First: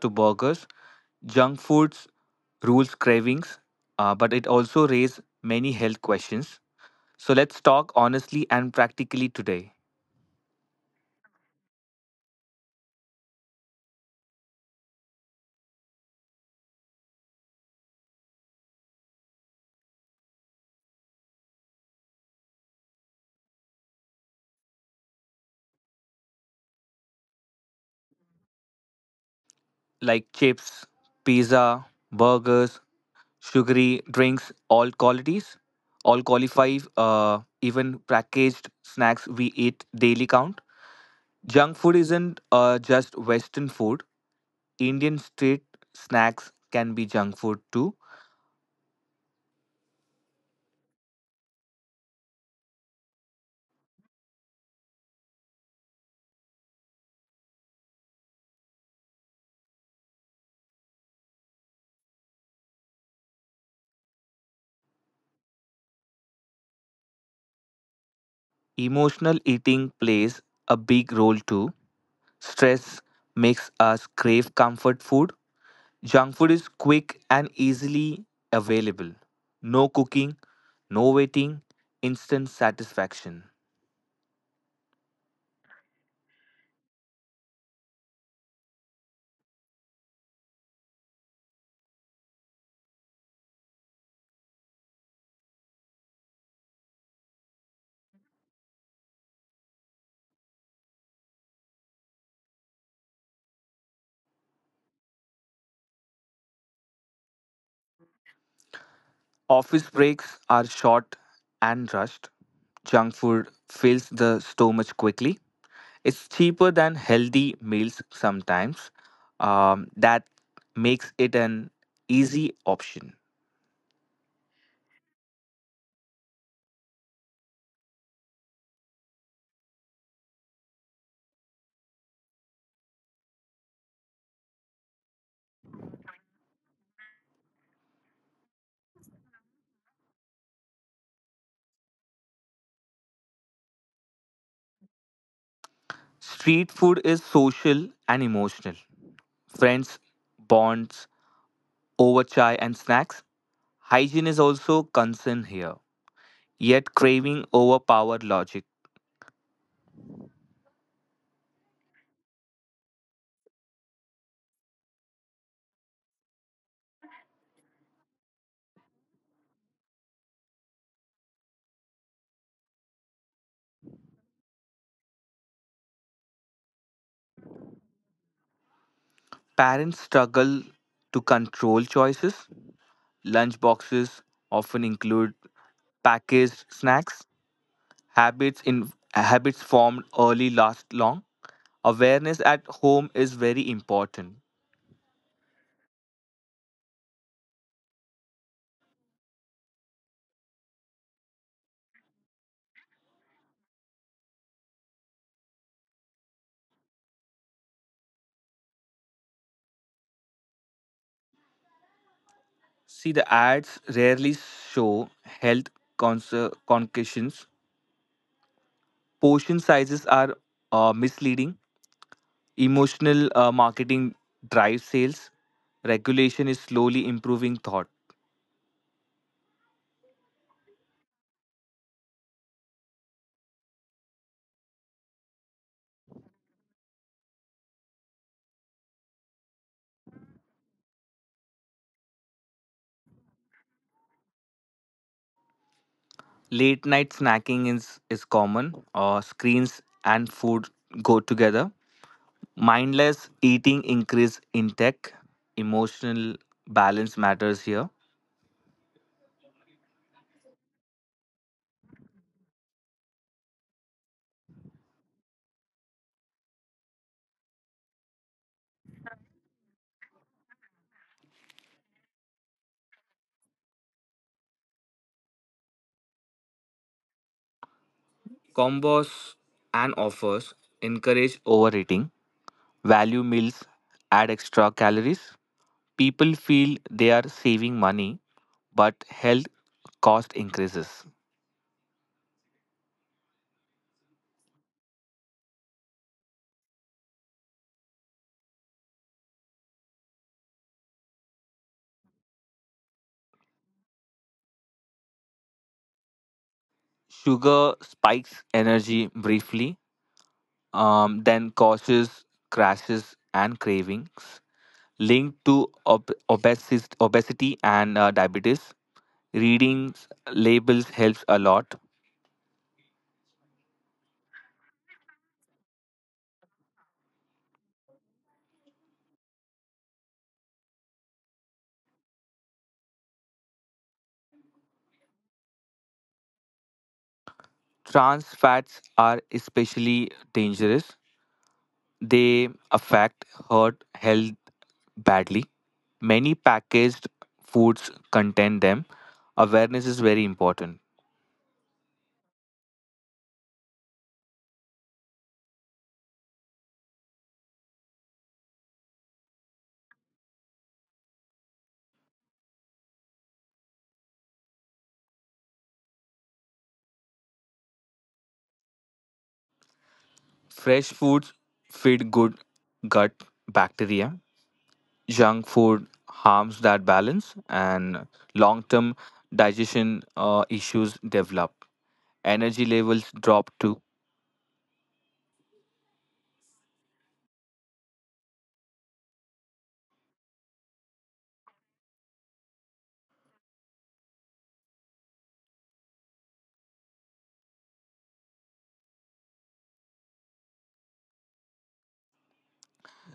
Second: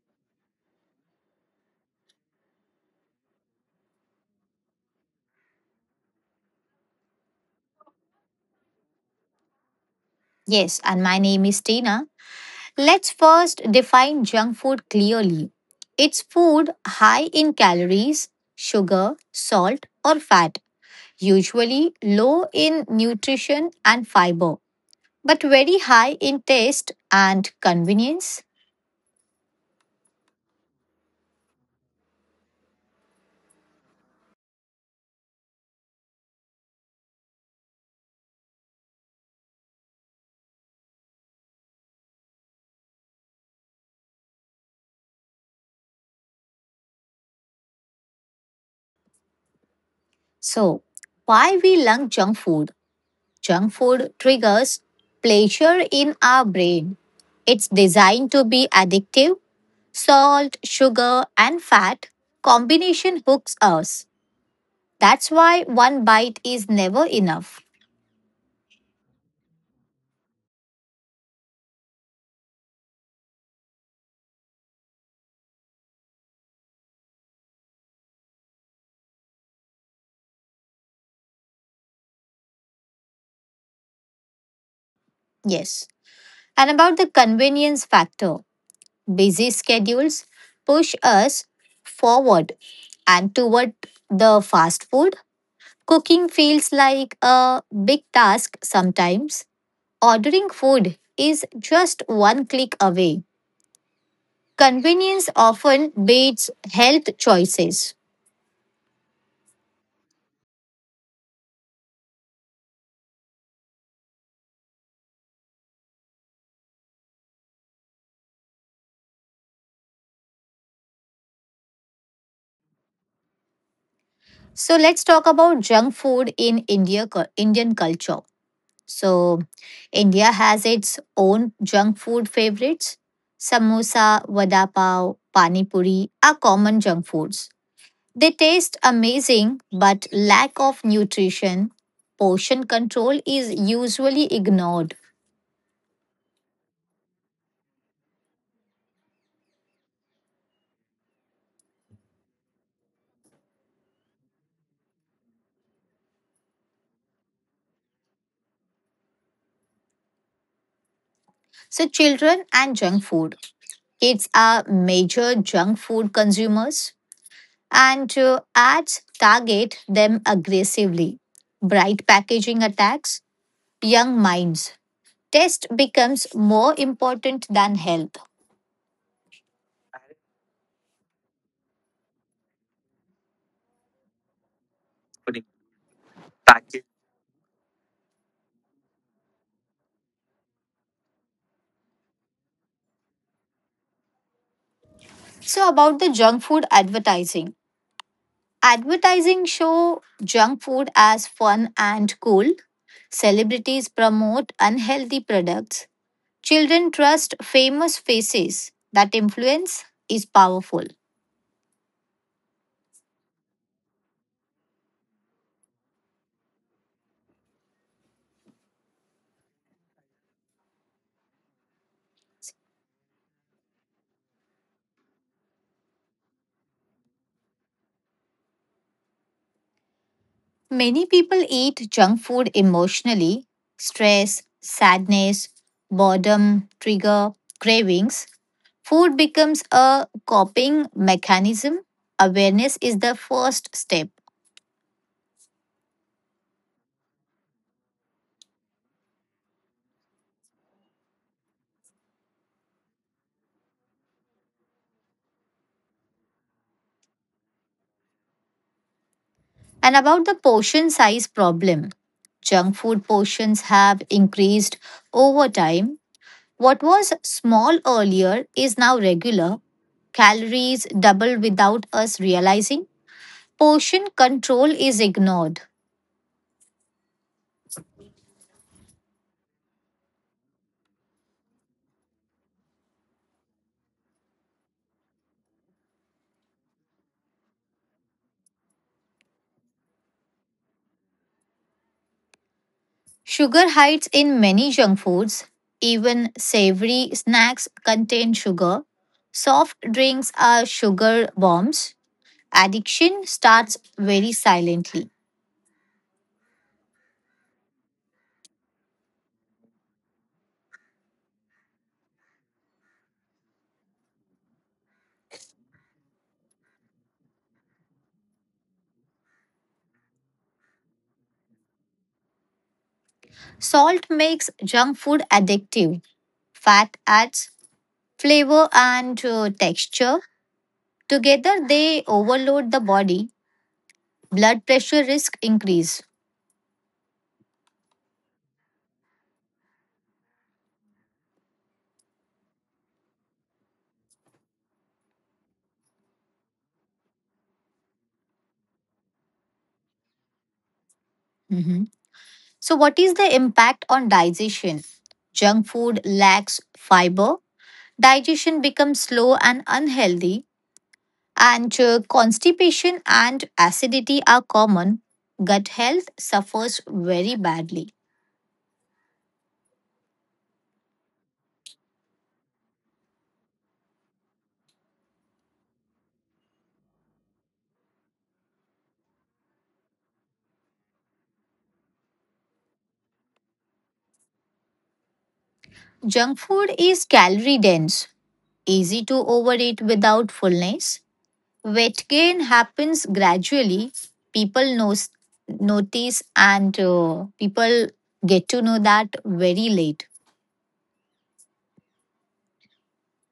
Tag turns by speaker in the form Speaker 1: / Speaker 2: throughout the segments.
Speaker 1: to burgers, junk foods rules cravings, but it also raises many health questions. So let's talk honestly and practically today.
Speaker 2: Yes, and my name is Tina. Let's first define junk food clearly. It's food high in calories, sugar, salt, or fat, usually low in nutrition and fiber but very high in taste and convenience.
Speaker 1: Like chips, pizza, burgers, sugary drinks, all qualities, all qualify, even packaged snacks we eat daily count. Junk food isn't just Western food. Indian street snacks can be junk food too.
Speaker 2: So, why we love junk food? Junk food triggers pleasure in our brain. It's designed to be addictive. Salt, sugar, and fat combination hooks us. That's why one bite is never enough.
Speaker 1: Emotional eating plays a big role too. Stress makes us crave comfort food. Junk food is quick and easily available. No cooking, no waiting, instant satisfaction.
Speaker 2: Yes. And about the convenience factor, busy schedules push us forward and toward the fast food. Cooking feels like a big task sometimes. Ordering food is just one click away. Convenience often beats health choices.
Speaker 1: Office breaks are short and rushed. Junk food fills the stomach quickly. It's cheaper than healthy meals sometimes. That makes it an easy option.
Speaker 2: So let's talk about junk food in India Indian culture. So India has its own junk food favorites. Samosa, vada pav, pani puri are common junk foods. They taste amazing, but lack of nutrition, portion control is usually ignored.
Speaker 1: Street food is social and emotional. Friends, bonds, over chai and snacks. Hygiene is also concern here. Yet craving overpowered logic.
Speaker 2: So, children and junk food. Kids are major junk food consumers, and ads target them aggressively. Bright packaging attacks young minds. Taste becomes more important than health.
Speaker 1: Parents struggle to control choices. Lunch boxes often include packaged snacks. Habits in habits formed early last long. Awareness at home is very important.
Speaker 2: So, about the junk food advertising. Advertising show junk food as fun and cool. Celebrities promote unhealthy products. Children trust famous faces. That influence is powerful.
Speaker 1: See, the ads rarely show health concussions. Portion sizes are misleading. Emotional marketing drives sales. Regulation is slowly improving thought.
Speaker 2: Many people eat junk food emotionally. Stress, sadness, boredom trigger cravings. Food becomes a coping mechanism. Awareness is the first step.
Speaker 1: Late night snacking is common. Screens and food go together. Mindless eating increase intake. Emotional balance matters here.
Speaker 2: And about the portion size problem, junk food portions have increased over time. What was small earlier is now regular. Calories double without us realizing. Portion control is ignored.
Speaker 1: Combos and offers encourage overeating, value meals, add extra calories. People feel they are saving money, but health cost increases.
Speaker 2: Sugar hides in many junk foods. Even savory snacks contain sugar. Soft drinks are sugar bombs. Addiction starts very silently.
Speaker 1: Sugar spikes energy briefly, then causes crashes and cravings linked to obesity and diabetes. Reading labels helps a lot.
Speaker 2: Salt makes junk food addictive. Fat adds flavor and texture. Together, they overload the body. Blood pressure risk increase.
Speaker 1: Trans fats are especially dangerous. They affect heart health badly. Many packaged foods contain them. Awareness is very important.
Speaker 2: Mhm. So, what is the impact on digestion? Junk food lacks fiber. Digestion becomes slow and unhealthy. And constipation and acidity are common. Gut health suffers very badly.
Speaker 1: Fresh foods feed good gut bacteria. Junk food harms that balance, and long term digestion issues develop. Energy levels drop too.
Speaker 2: Junk food is calorie dense, easy to overeat without fullness. Weight gain happens gradually. People knows, notice and people get to know that very late.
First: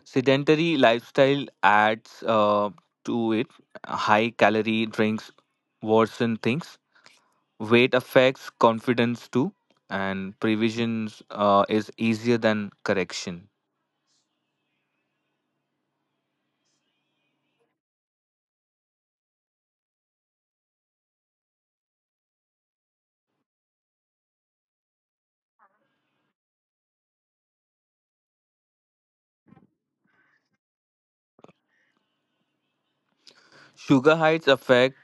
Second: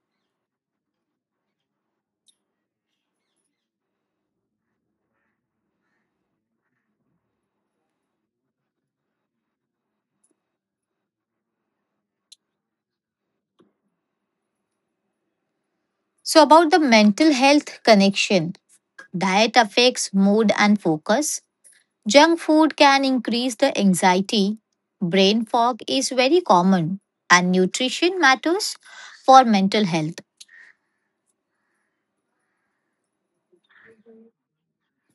Speaker 1: Sedentary lifestyle adds to it. High calorie drinks worsen things. Weight affects confidence too, and previsions is easier than correction.
Speaker 2: So, about the mental health connection, diet affects mood and focus. Junk food can increase the anxiety. Brain fog is very common, and nutrition matters for mental health.
Speaker 1: Sugar highs affect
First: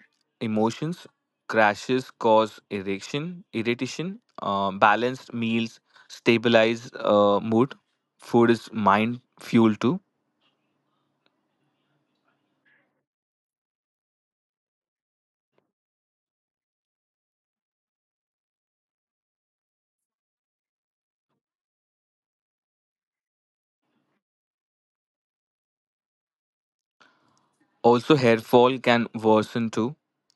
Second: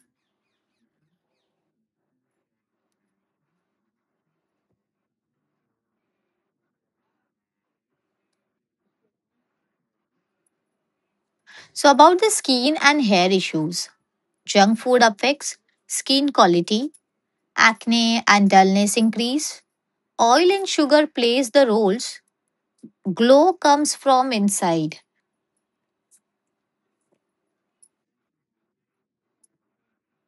Speaker 1: emotions. Crashes cause erection irritation. Balanced meals stabilize mood. Food is mind fuel too.
Speaker 2: So, about the skin and hair issues, junk food affects skin quality, acne and dullness increase. Oil and sugar plays the roles, glow comes from inside,
Speaker 1: Also hair fall can worsen too.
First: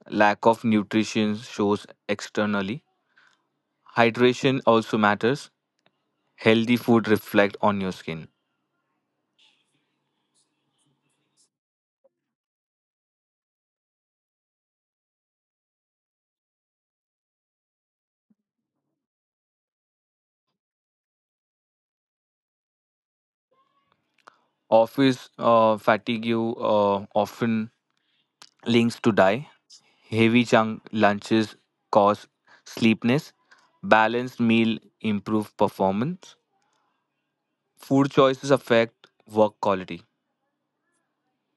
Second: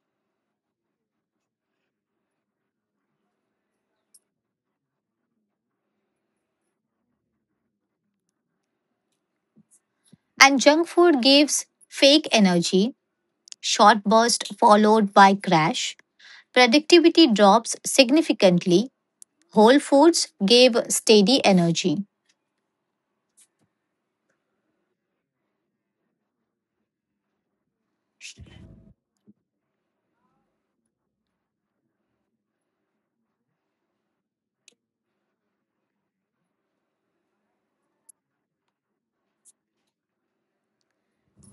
Speaker 1: Lack of nutrition shows externally. Hydration also matters. Healthy food reflect on your skin.
Speaker 2: and junk food gives fake energy, short burst followed by crash. Productivity drops significantly. Whole foods gave steady energy.
Speaker 1: Office fatigue often links to die. Heavy chunk lunches cause sleepiness. Balanced meal improve performance. Food choices affect work quality.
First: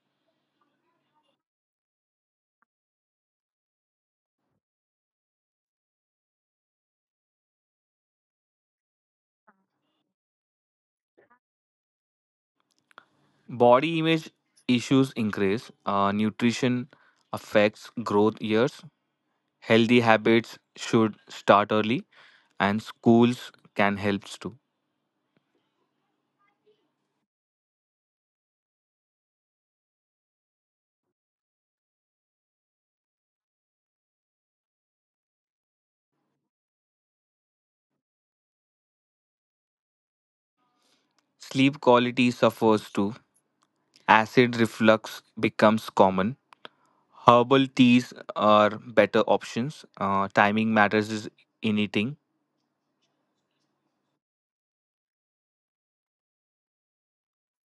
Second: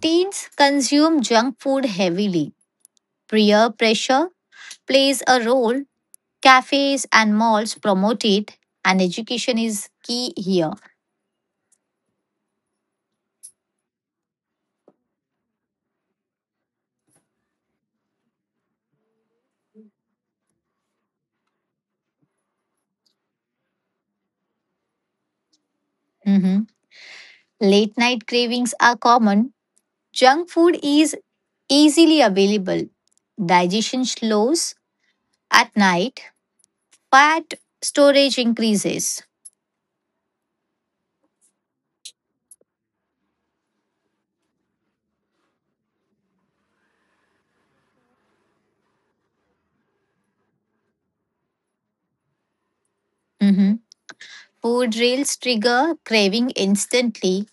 Speaker 2: Teens consume junk food heavily. Peer pressure plays a role. Cafes and malls promote it, and education is key here.
Speaker 1: Body image issues increase. Nutrition affects growth years. Healthy habits should start early, and schools can help too.
Speaker 2: Mhm. Late night cravings are common. Junk food is easily available. Digestion slows at night, fat storage increases.
Speaker 1: Sleep quality suffers too. Acid reflux becomes common. Herbal teas are better options. Timing matters is in eating.
Speaker 2: Mhm. Food reels trigger craving instantly,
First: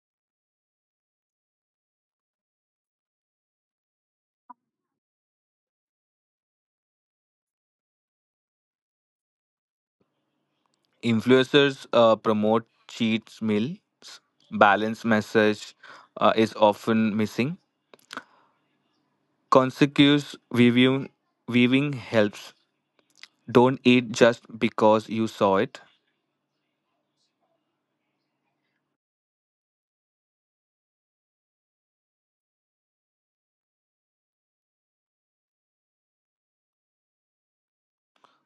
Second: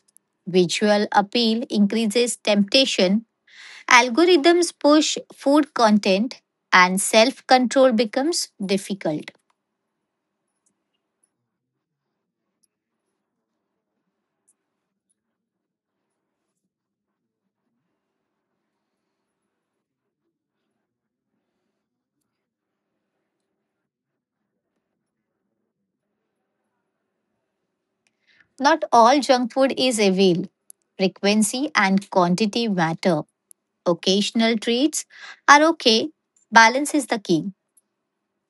Speaker 2: visual appeal increases temptation, algorithms push food content, and self control becomes difficult.
Speaker 1: Influencers promote cheat meals. Balance message is often missing. Consequence viewing, Viewing helps. Don't eat just because you saw it.
Speaker 2: Not all junk food is evil. Frequency and quantity matter. Occasional treats are okay. Balance is the key.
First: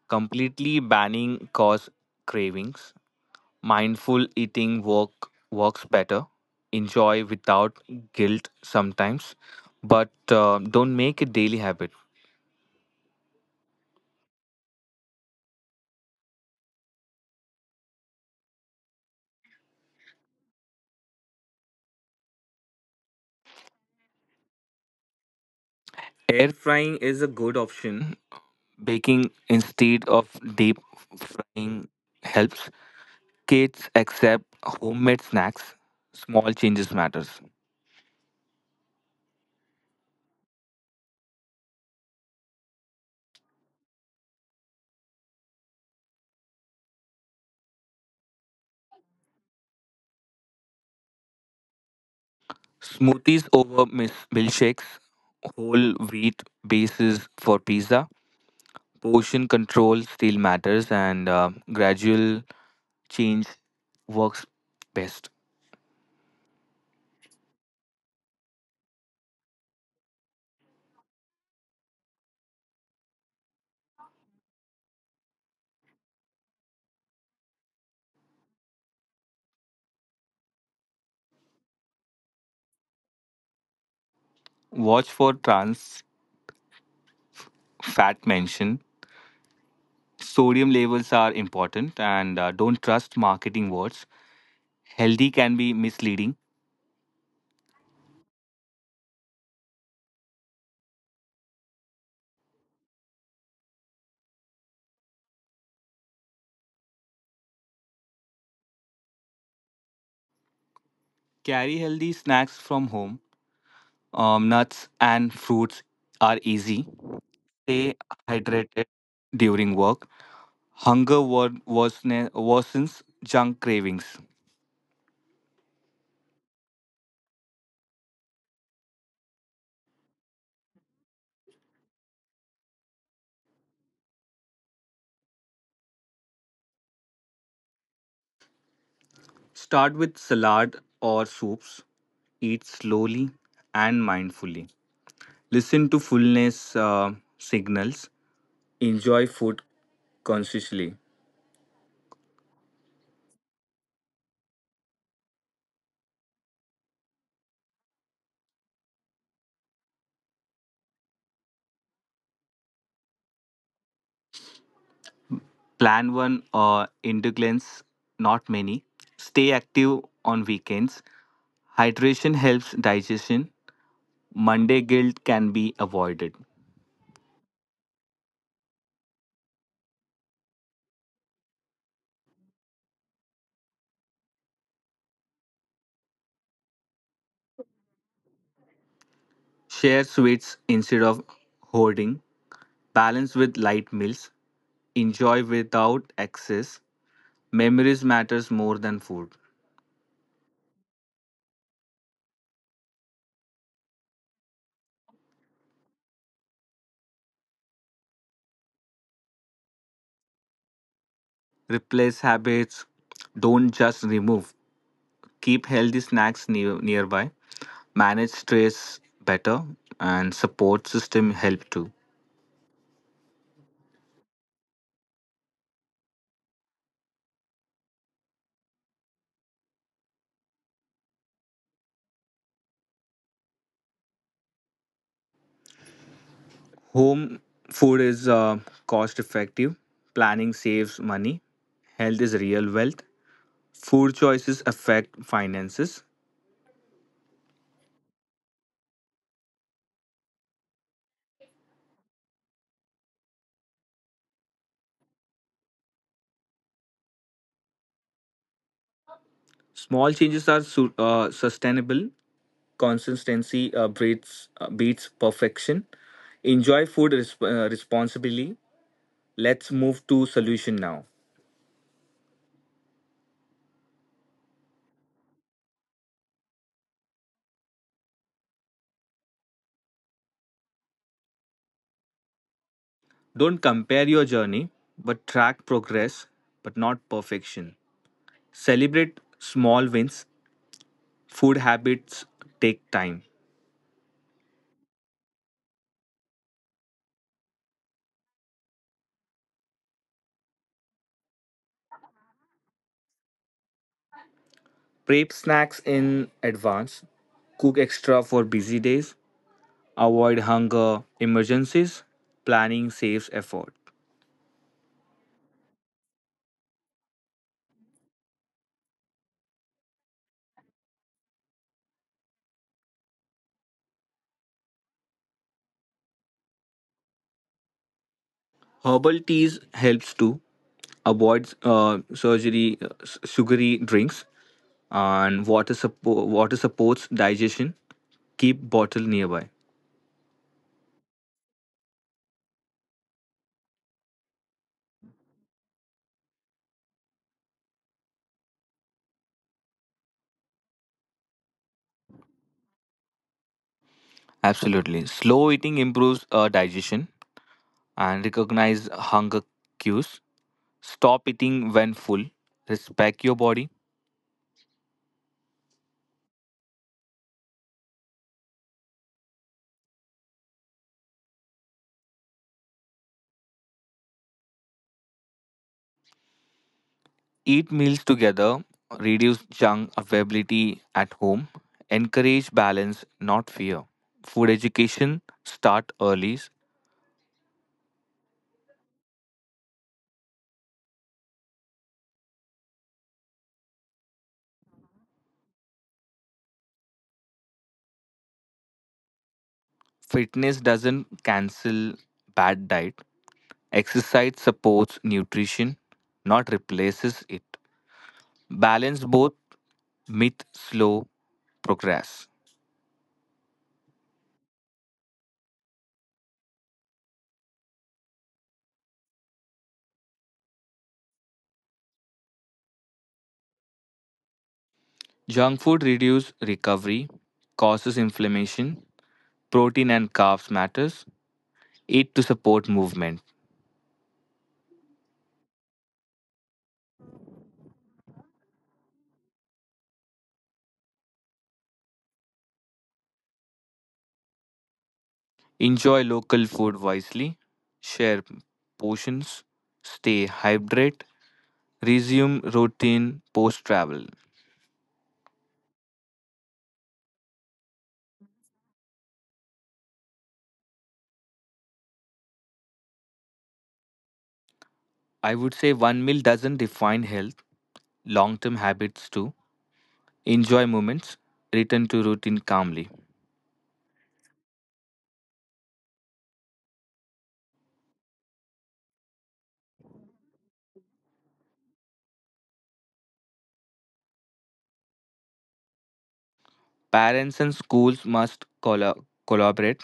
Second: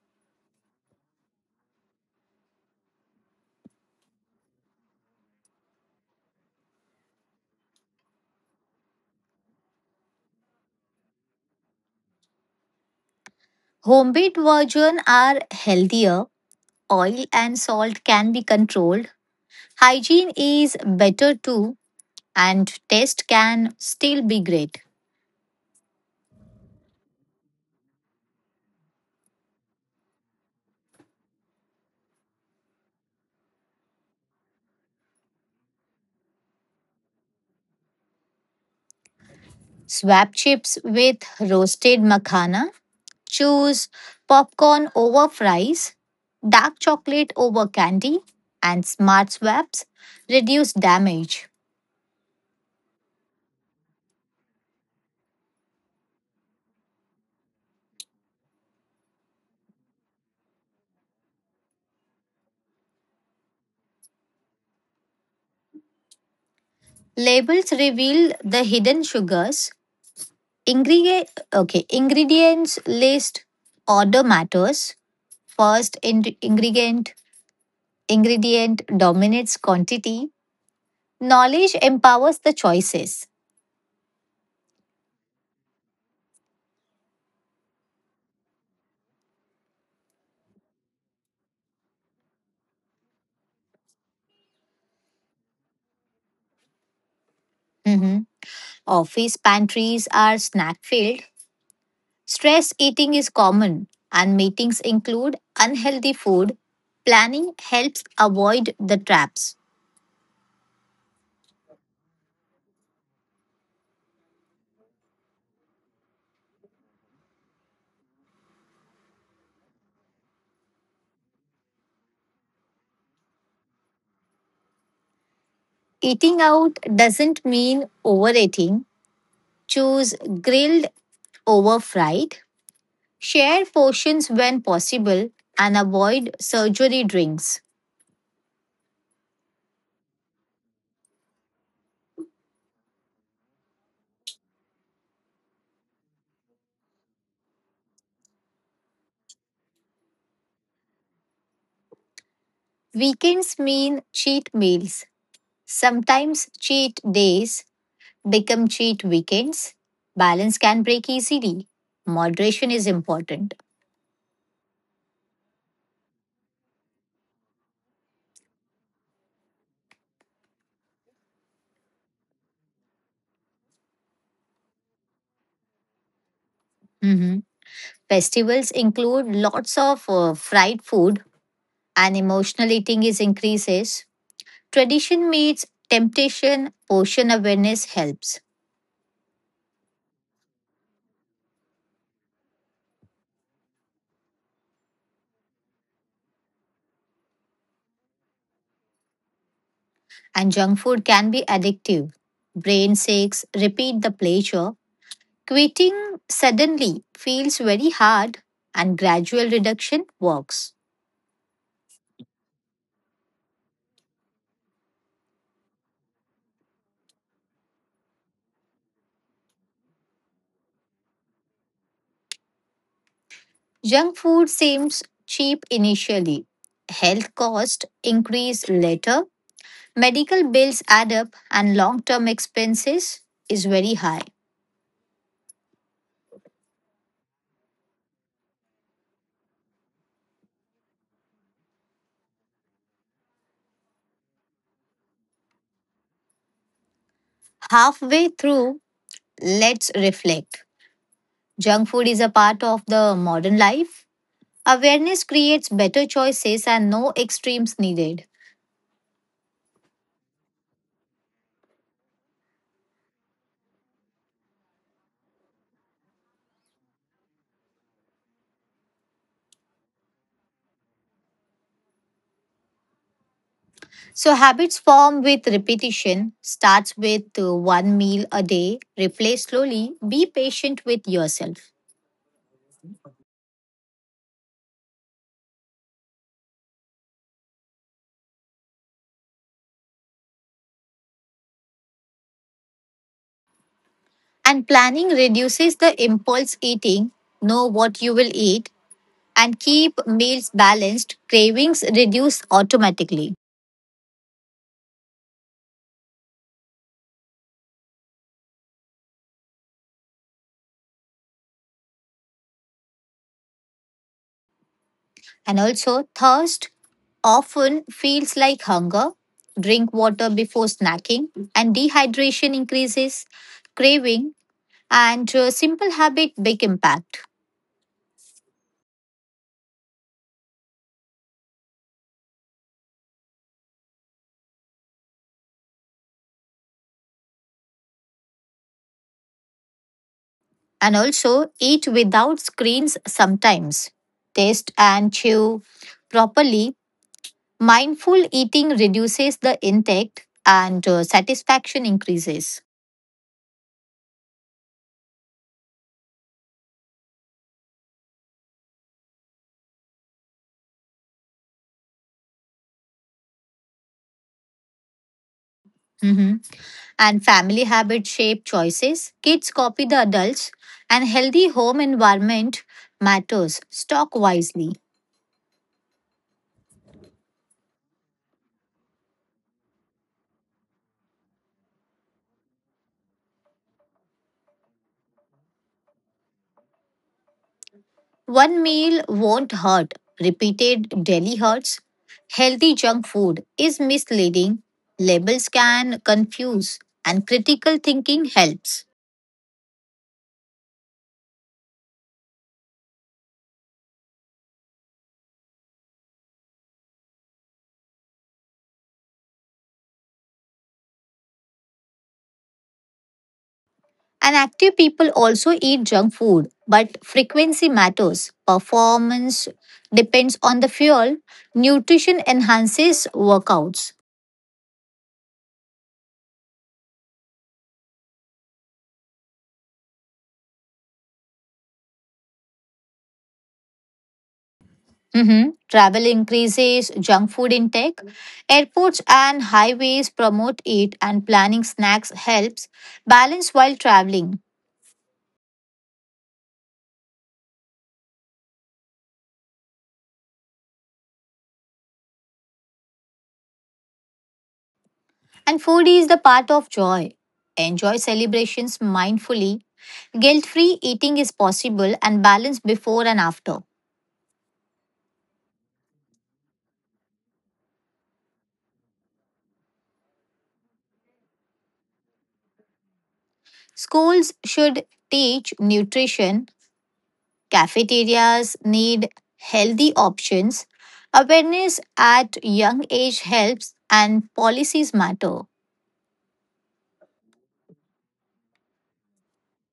Speaker 1: Completely banning cause cravings. Mindful eating works better. Enjoy without guilt sometimes, but don't make a daily habit.
Speaker 2: Homemade versions are healthier, oil and salt can be controlled, hygiene is better too, and taste can still be great.
Speaker 1: Air frying is a good option. Baking instead of deep frying helps. Kids accept homemade snacks. Small changes matters.
Speaker 2: Swap chips with roasted makhana, choose popcorn over fries, dark chocolate over candy, and smart swaps reduce damage.
Speaker 1: Smoothies over milkshakes. Whole wheat bases for pizza. Portion control still matters, and gradual change works best.
Speaker 2: Labels reveal the hidden sugars. Ingredient, okay, ingredients list order matters. Ingredient ingredient dominates quantity. Knowledge empowers the choices.
Speaker 1: Watch for trans fat mention. Sodium levels are important, and don't trust marketing words. Healthy can be misleading.
Speaker 2: Mhm. Office pantries are snack filled. Stress eating is common, and meetings include unhealthy food. Planning helps avoid the traps.
Speaker 1: Carry healthy snacks from home. Nuts and fruits are easy. Stay hydrated during work. Hunger worsens junk cravings.
Speaker 2: Eating out doesn't mean overeating. Choose grilled over fried. Share portions when possible and avoid surgery drinks.
Speaker 1: Start with salad or soups. Eat slowly and mindfully. Listen to fullness signals. Enjoy food consciously.
Speaker 2: Weekends mean cheat meals. Sometimes cheat days become cheat weekends. Balance can break easily. Moderation is important.
Speaker 1: Plan one indulgence, not many. Stay active on weekends. Hydration helps digestion. Monday guilt can be avoided.
Speaker 2: Mhm. Festivals include lots of fried food and emotional eating is increases. Tradition meets temptation, portion awareness helps.
Speaker 1: Share sweets instead of hoarding. Balance with light meals. Enjoy without excess. Memories matters more than food.
Speaker 2: And junk food can be addictive. Brain sakes, repeat the pleasure. Quitting suddenly feels very hard and gradual reduction works.
Speaker 1: Replace habits. Don't just remove. Keep healthy snacks nearby. Manage stress better, and support system help too.
Speaker 2: Junk food seems cheap initially. Health costs increase later. Medical bills add up and long-term expenses is very high.
Speaker 1: Home food is cost effective. Planning saves money. Health is real wealth. Food choices affect finances.
Speaker 2: Halfway through, let's reflect. Junk food is a part of the modern life. Awareness creates better choices and no extremes needed.
Speaker 1: Small changes are sustainable. Consistency beats perfection. Enjoy food responsibly. Let's move to solution now.
Speaker 2: So habits form with repetition. Starts with one meal a day. Replace slowly. Be patient with yourself.
Speaker 1: Don't compare your journey, but track progress, but not perfection. Celebrate small wins. Food habits take time.
Speaker 2: And planning reduces the impulse eating. Know what you will eat and keep meals balanced. Cravings reduce automatically.
Speaker 1: Prep snacks in advance. Cook extra for busy days. Avoid hunger emergencies. Planning saves effort.
Speaker 2: And also thirst often feels like hunger. Drink water before snacking and dehydration increases craving and simple habit big impact.
Speaker 1: Herbal teas helps to avoid surgery sugary drinks, and water supports digestion. Keep bottle nearby.
Speaker 2: And also eat without screens sometimes. Taste and chew properly. Mindful eating reduces the intake and satisfaction increases.
Speaker 1: Absolutely, slow eating improves digestion, and recognize hunger cues. Stop eating when full. Respect your body.
Speaker 2: Mhm. And family habit shape choices. Kids copy the adults, and healthy home environment matters. Stock wisely.
Speaker 1: Eat meals together, reduce junk availability at home, encourage balance, not fear. Food education, start early.
Speaker 2: One meal won't hurt. Repeated daily hurts. Healthy junk food is misleading. Labels can confuse, and critical thinking helps.
Speaker 1: Fitness doesn't cancel bad diet. Exercise supports nutrition, not replaces it. Balance both, myth slow progress.
Speaker 2: And active people also eat junk food, but frequency matters. Performance depends on the fuel. Nutrition enhances workouts.
Speaker 1: Junk food reduce recovery, causes inflammation, protein and carbs matters. Eat to support movement.
Speaker 2: Mhm. Travel increases junk food intake. Airports and highways promote it, and planning snacks helps balance while traveling.
Speaker 1: Enjoy local food wisely, share portions, stay hydrated, resume routine post travel.
Speaker 2: And food is the part of joy. Enjoy celebrations mindfully. Guilt free eating is possible and balance before and after.
Speaker 1: I would say one meal doesn't define health, long term habits do. Enjoy moments, return to routine calmly.
Speaker 2: Schools should teach nutrition. Cafeterias need healthy options. Awareness at young age helps, and policies matter.
Speaker 1: Parents and schools must collaborate,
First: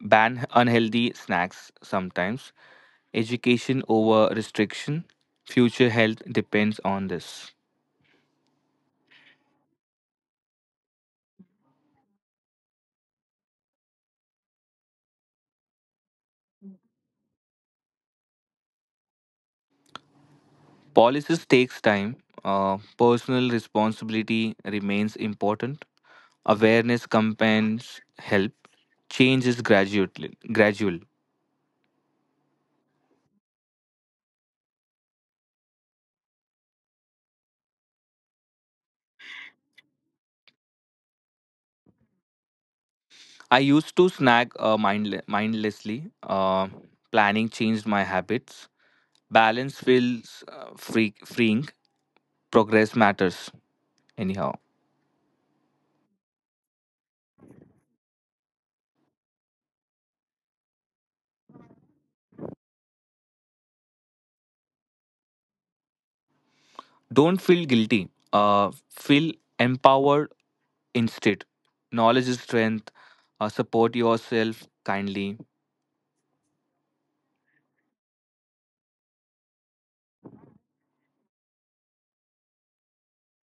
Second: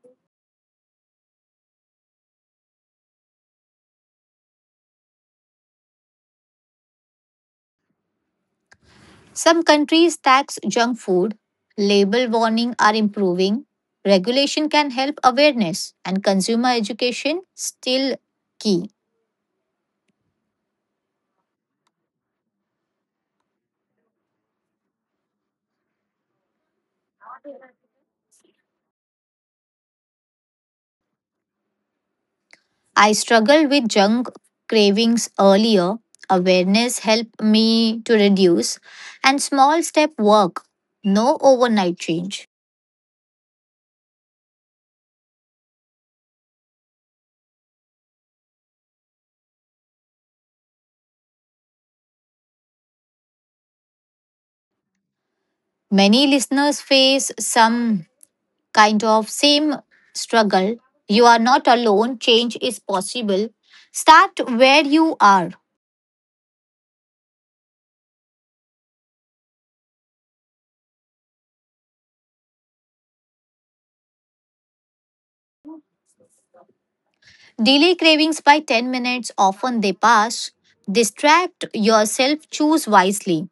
Speaker 1: ban unhealthy snacks sometimes, education over restriction. Future health depends on this.
Speaker 2: Some countries tax junk food, label warning are improving, regulation can help awareness, and consumer education still key.
Speaker 1: Policies takes time. Personal responsibility remains important. Awareness campaigns help. Change is gradual. Gradual.
Speaker 2: I struggled with junk cravings earlier. Awareness helped me to reduce, and small step work, no overnight change.
Speaker 1: I used to snag mindlessly. Uh, Planning changed my habits. Balance feels freeing. Progress matters. Anyhow,
Speaker 2: Many listeners face some kind of same struggle. You are not alone, change is possible. Start where you are.
Speaker 1: don't feel guilty. Feel empowered instead. Knowledge is strength. Support yourself kindly.
Speaker 2: Delay cravings by 10 minutes, often they pass. Distract yourself, choose wisely.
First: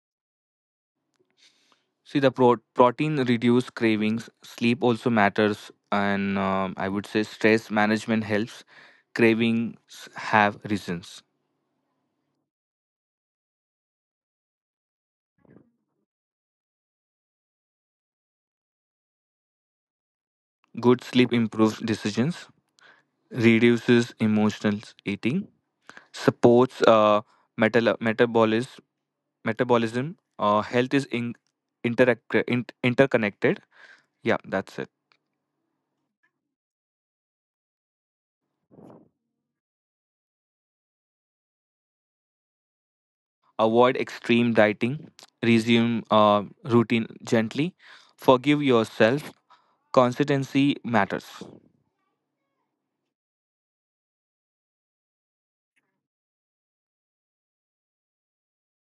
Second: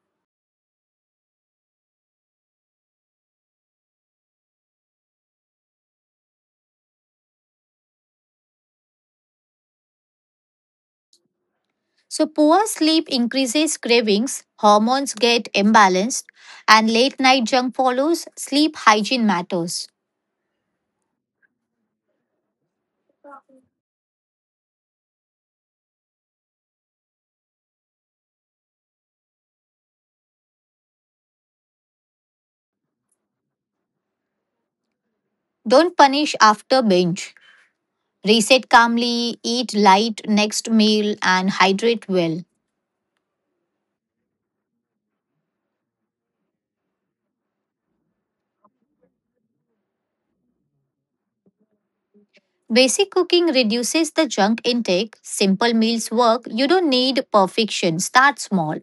Speaker 1: See, the protein reduce cravings. Sleep also matters, and I would say stress management helps. Cravings have reasons.
Speaker 2: So, poor sleep increases cravings, hormones get imbalanced, and late night junk follows. Sleep hygiene matters.
Speaker 1: Good sleep improves decisions, reduces emotional eating, supports metabolism. Metabolism. Health is interconnected. Yeah, that's it.
Speaker 2: Don't punish after binge. Reset calmly, eat light next meal, and hydrate well.
Speaker 1: Avoid extreme dieting. Resume routine gently. Forgive yourself. Consistency matters.
Speaker 2: Basic cooking reduces the junk intake. Simple meals work. You don't need perfection. Start small.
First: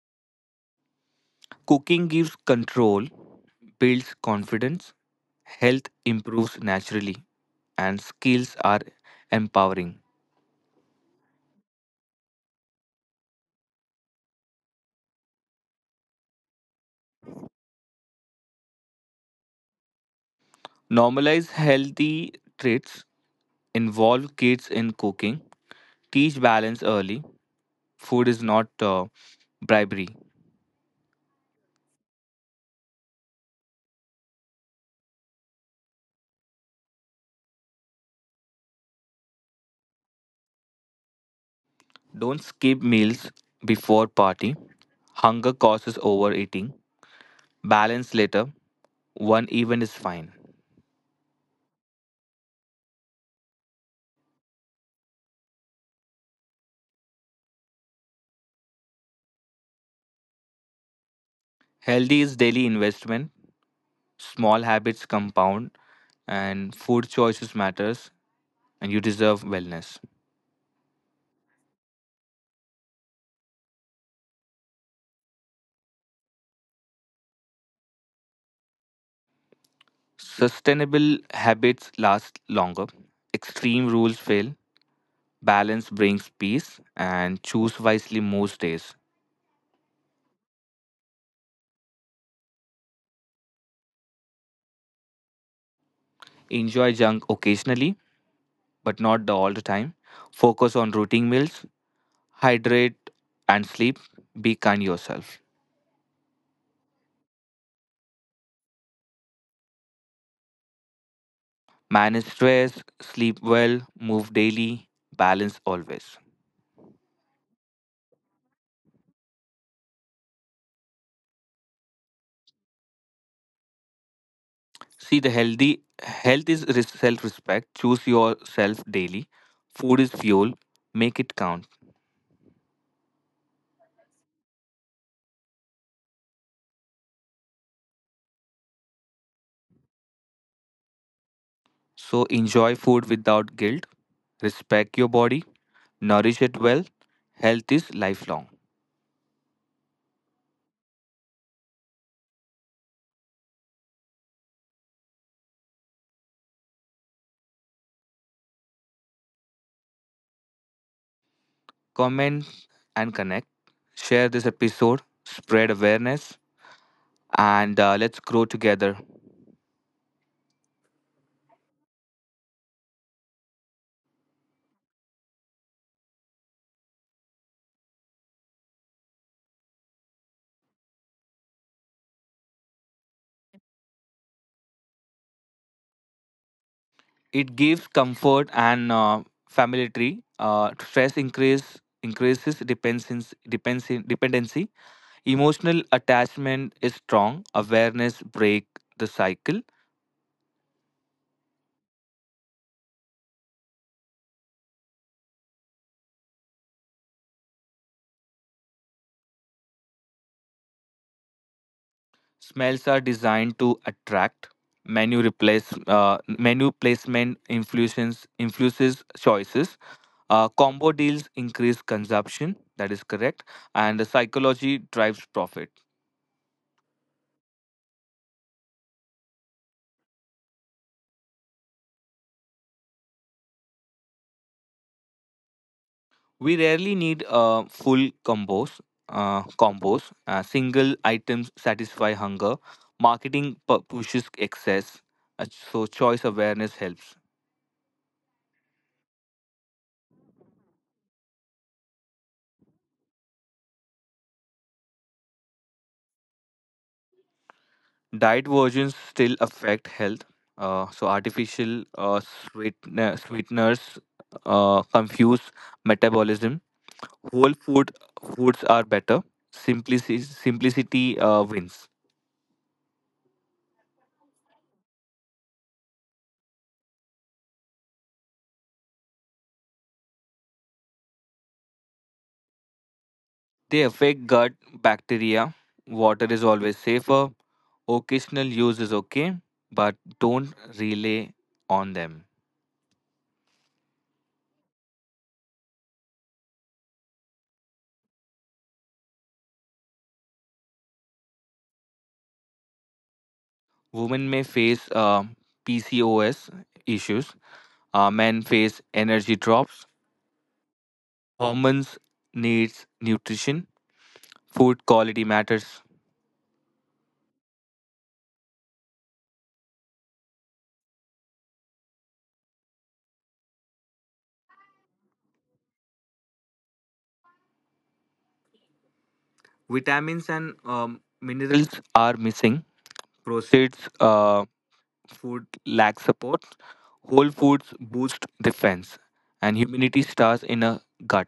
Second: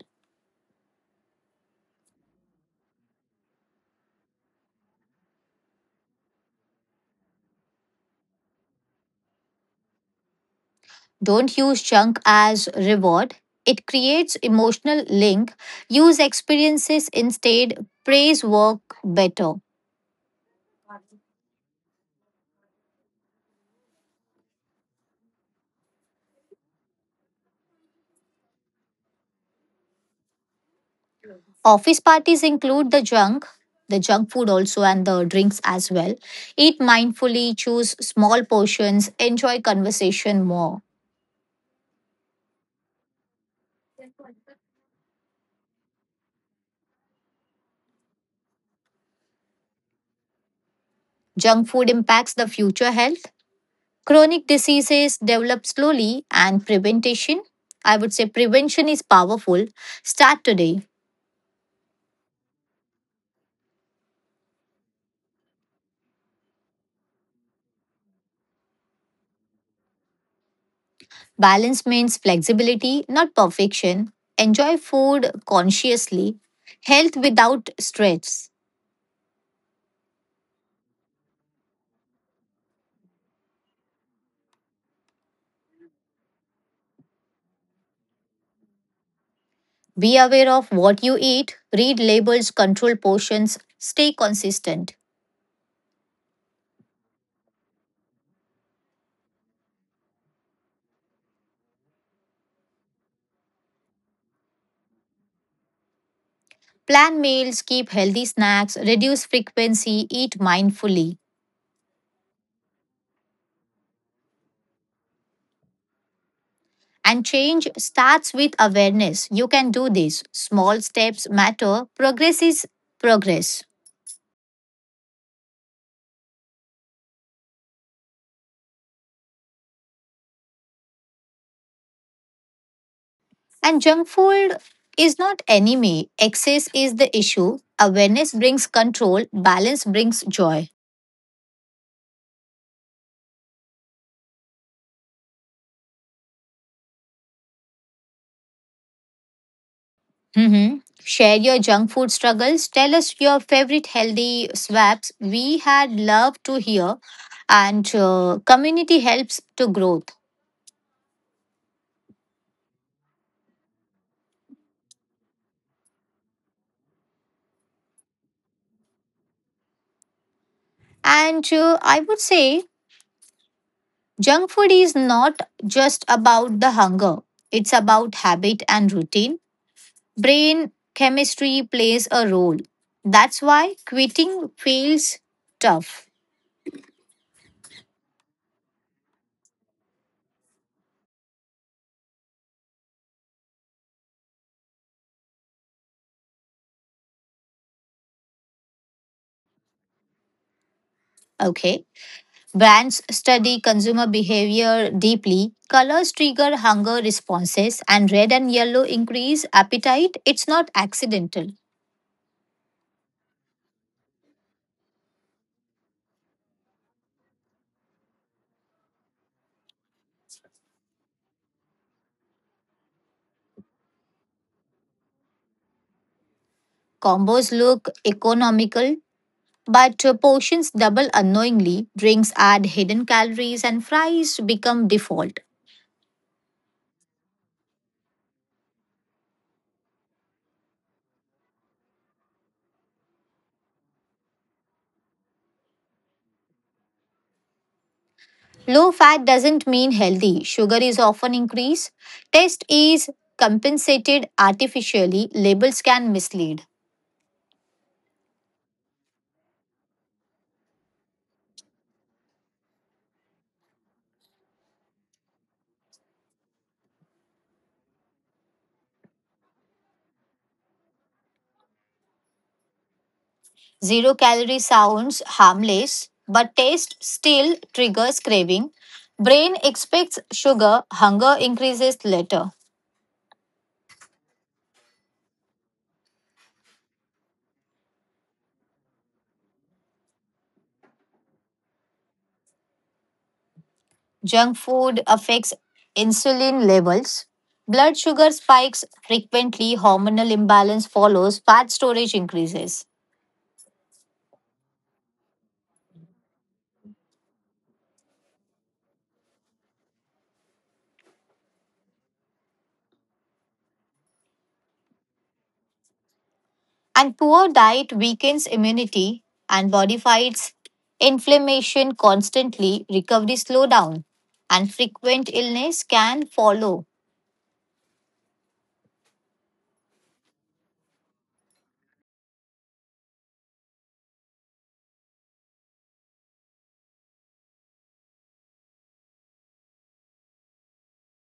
Speaker 1: Cooking gives control, builds confidence, health improves naturally, and skills are empowering.
Speaker 2: Don't use junk as reward. It creates emotional link. Use experiences instead. Praise work better.
Speaker 1: Normalize healthy traits, involve kids in cooking, teach balance early. Food is not bribery.
Speaker 2: Office parties include the junk food also and the drinks as well. Eat mindfully, choose small portions, enjoy conversation more.
Speaker 1: Don't skip meals before party. Hunger causes overeating. Balance later. One even is fine.
Speaker 2: Junk food impacts the future health. Chronic diseases develop slowly and prevention. I would say prevention is powerful. Start today.
Speaker 1: Healthy is daily investment. Small habits compound, and food choices matters, and you deserve wellness.
Speaker 2: Balance means flexibility, not perfection. Enjoy food consciously. Health without stress.
Speaker 1: Sustainable habits last longer, extreme rules fail, balance brings peace, and choose wisely most days.
Speaker 2: Be aware of what you eat. Read labels, control portions. Stay consistent.
Speaker 1: Enjoy junk occasionally, but not the all the time. Focus on routine meals, hydrate and sleep, be kind yourself.
Speaker 2: Plan meals, keep healthy snacks, reduce frequency, eat mindfully.
Speaker 1: Manage stress, sleep well, move daily, balance always.
Speaker 2: And change starts with awareness. You can do this. Small steps matter. Progress is progress.
Speaker 1: See the healthy health is self respect. Choose yourself daily. Food is fuel, make it count.
Speaker 2: And junk food is not enemy. Excess is the issue. Awareness brings control. Balance brings joy.
Speaker 1: So enjoy food without guilt, respect your body, nourish it well. Health is lifelong.
Speaker 2: Mhm. Share your junk food struggles. Tell us your favorite healthy swaps. We had love to hear, and community helps to growth.
Speaker 1: Comment and connect. Share this episode, spread awareness, and let's grow together.
Speaker 2: And I would say junk food is not just about the hunger. It's about habit and routine. Brain chemistry plays a role. That's why quitting feels tough.
Speaker 1: It gives comfort and familiarity. Stress increases dependence, dependency. Emotional attachment is strong. Awareness break the cycle.
Speaker 2: Okay. Brands study consumer behavior deeply. Colors trigger hunger responses, and red and yellow increase appetite. It's not accidental.
Speaker 1: Smells are designed to attract. Menu placement influences choices. Combo deals increase consumption. That is correct. And the psychology drives profit.
Speaker 2: Combos look economical, but portions double unknowingly. Drinks add hidden calories, and fries become default.
Speaker 1: We rarely need full combos. Single items satisfy hunger. Marketing pushes excess. Uh, so choice awareness helps.
Speaker 2: Low fat doesn't mean healthy. Sugar is often increased. Taste is compensated artificially. Labels can mislead.
Speaker 1: Diet versions still affect health. So artificial sweeteners confuse metabolism. Whole food foods are better. Simplicity wins.
Speaker 2: Zero calorie sounds harmless, but taste still triggers craving. Brain expects sugar, hunger increases later.
Speaker 1: They affect gut bacteria. Water is always safer. Occasional use is okay, but don't rely on them.
Speaker 2: Junk food affects insulin levels. Blood sugar spikes frequently, hormonal imbalance follows, fat storage increases.
Speaker 1: Women may face PCOS issues. Men face energy drops. Hormones needs nutrition, food quality matters.
Speaker 2: And poor diet weakens immunity and body fights inflammation constantly, recovery slow down, and frequent illness can follow.
Speaker 1: Vitamins and minerals are missing. Processed food lacks support. Whole foods boost defense, and humidity starts in a gut.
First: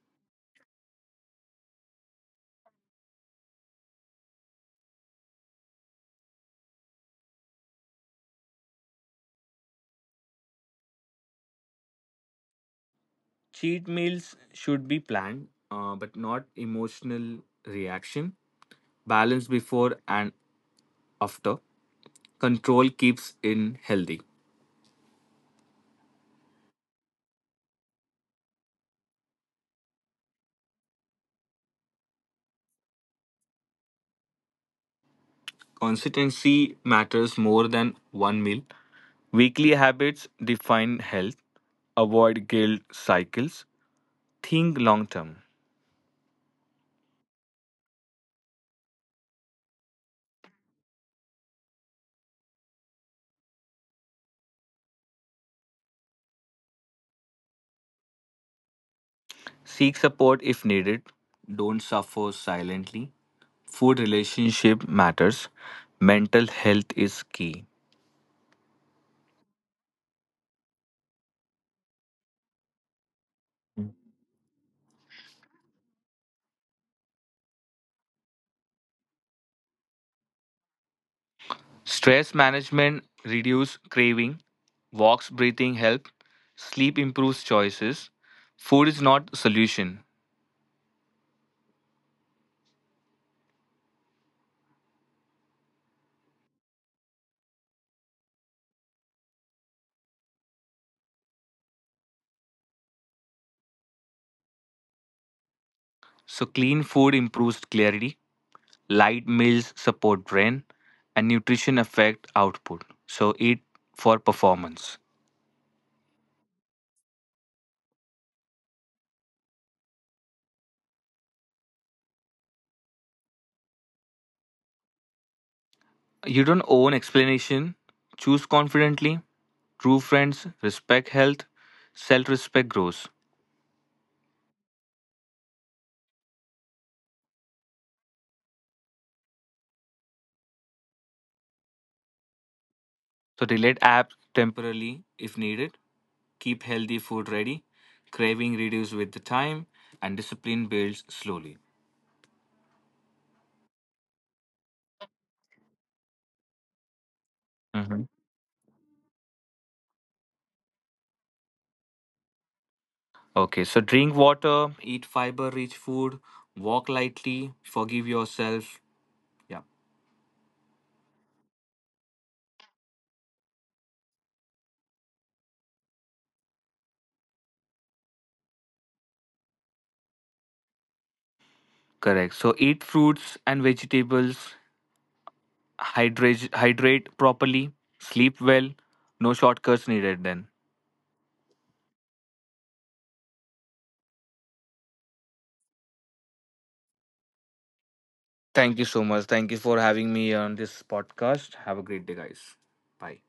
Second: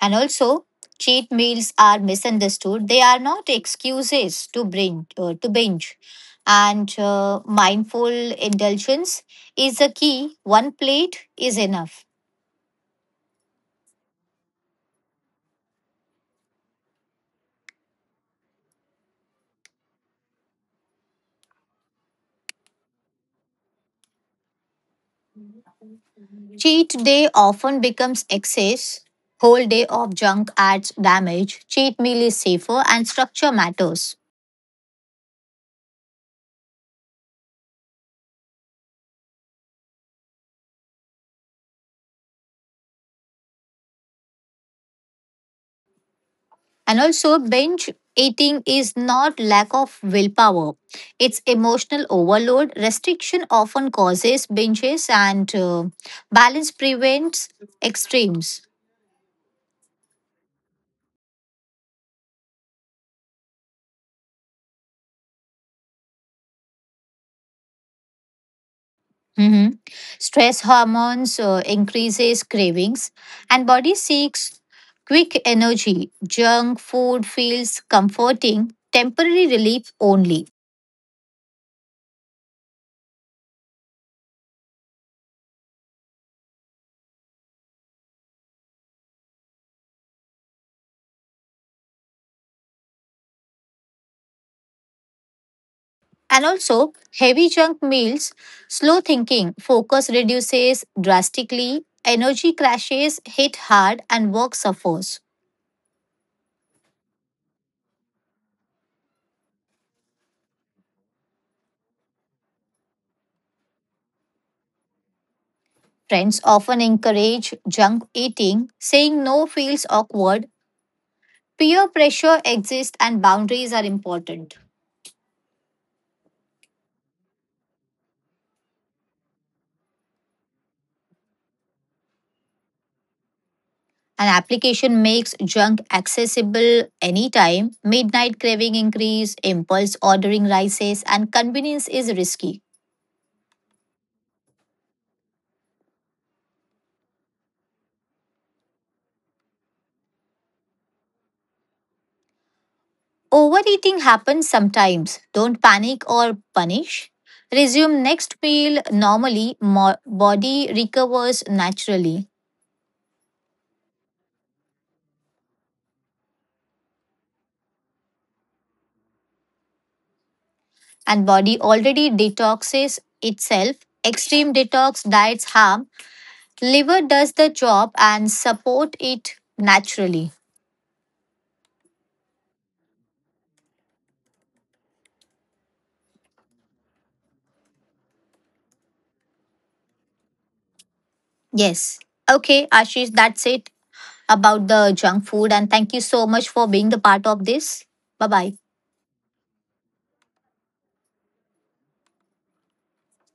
Speaker 2: And also, cheat meals are misunderstood. They are not excuses to bring to binge. And mindful indulgence is the key. One plate is enough.
Speaker 1: Cheat meals should be planned, but not emotional reaction. Balance before and after. Control keeps in healthy.
Speaker 2: Cheat day often becomes excess. Whole day of junk adds damage. Cheat meal is safer and structure matters.
Speaker 1: Consistency matters more than one meal. Weekly habits define health. Avoid guilt cycles. Think long term.
Speaker 2: And also, binge eating is not lack of willpower, it's emotional overload. Restriction often causes binges, and balance prevents extremes.
Speaker 1: Seek support if needed. Don't suffer silently. Food relationship matters. Mental health is key.
Speaker 2: Mhm. Stress hormones increases cravings, and body seeks quick energy. Junk food feels comforting, temporary relief only.
Speaker 1: Stress management reduce craving. Walks breathing help. Sleep improves choices. Food is not a solution.
Speaker 2: And also, heavy junk meals, slow thinking, focus reduces drastically, energy crashes hit hard, and work suffers.
Speaker 1: So clean food improves clarity. Light meals support brain and nutrition affect output. So eat for performance.
Speaker 2: Friends often encourage junk eating, saying no feels awkward. Peer pressure exists, and boundaries are important.
Speaker 1: You don't owe an explanation. Choose confidently. True friends, respect health, self respect grows.
Speaker 2: An application makes junk accessible anytime. Midnight craving increase, impulse ordering rises, and convenience is risky.
Speaker 1: So, delete apps temporarily if needed. Keep healthy food ready. Craving reduces with the time, and discipline builds slowly.
Speaker 2: Overeating happens sometimes. Don't panic or punish. Resume
Speaker 1: Mhm.
Speaker 2: next meal normally. Body recovers naturally,
Speaker 1: Okay, so drink water, eat fiber rich food, walk lightly, forgive yourself. Yeah,
Speaker 2: and body already detoxes itself. Extreme detox diets harm. Liver does the job and support it naturally.
Speaker 1: correct. So, eat fruits and vegetables, hydrate properly, sleep well. No shortcuts needed then.
Speaker 2: Yes. Okay, Ashish, that's it about the junk food. And thank you so much for being the part of this. Bye bye.
Speaker 1: Thank you so much. Thank you for having me on this podcast. Have a great day, guys. Bye.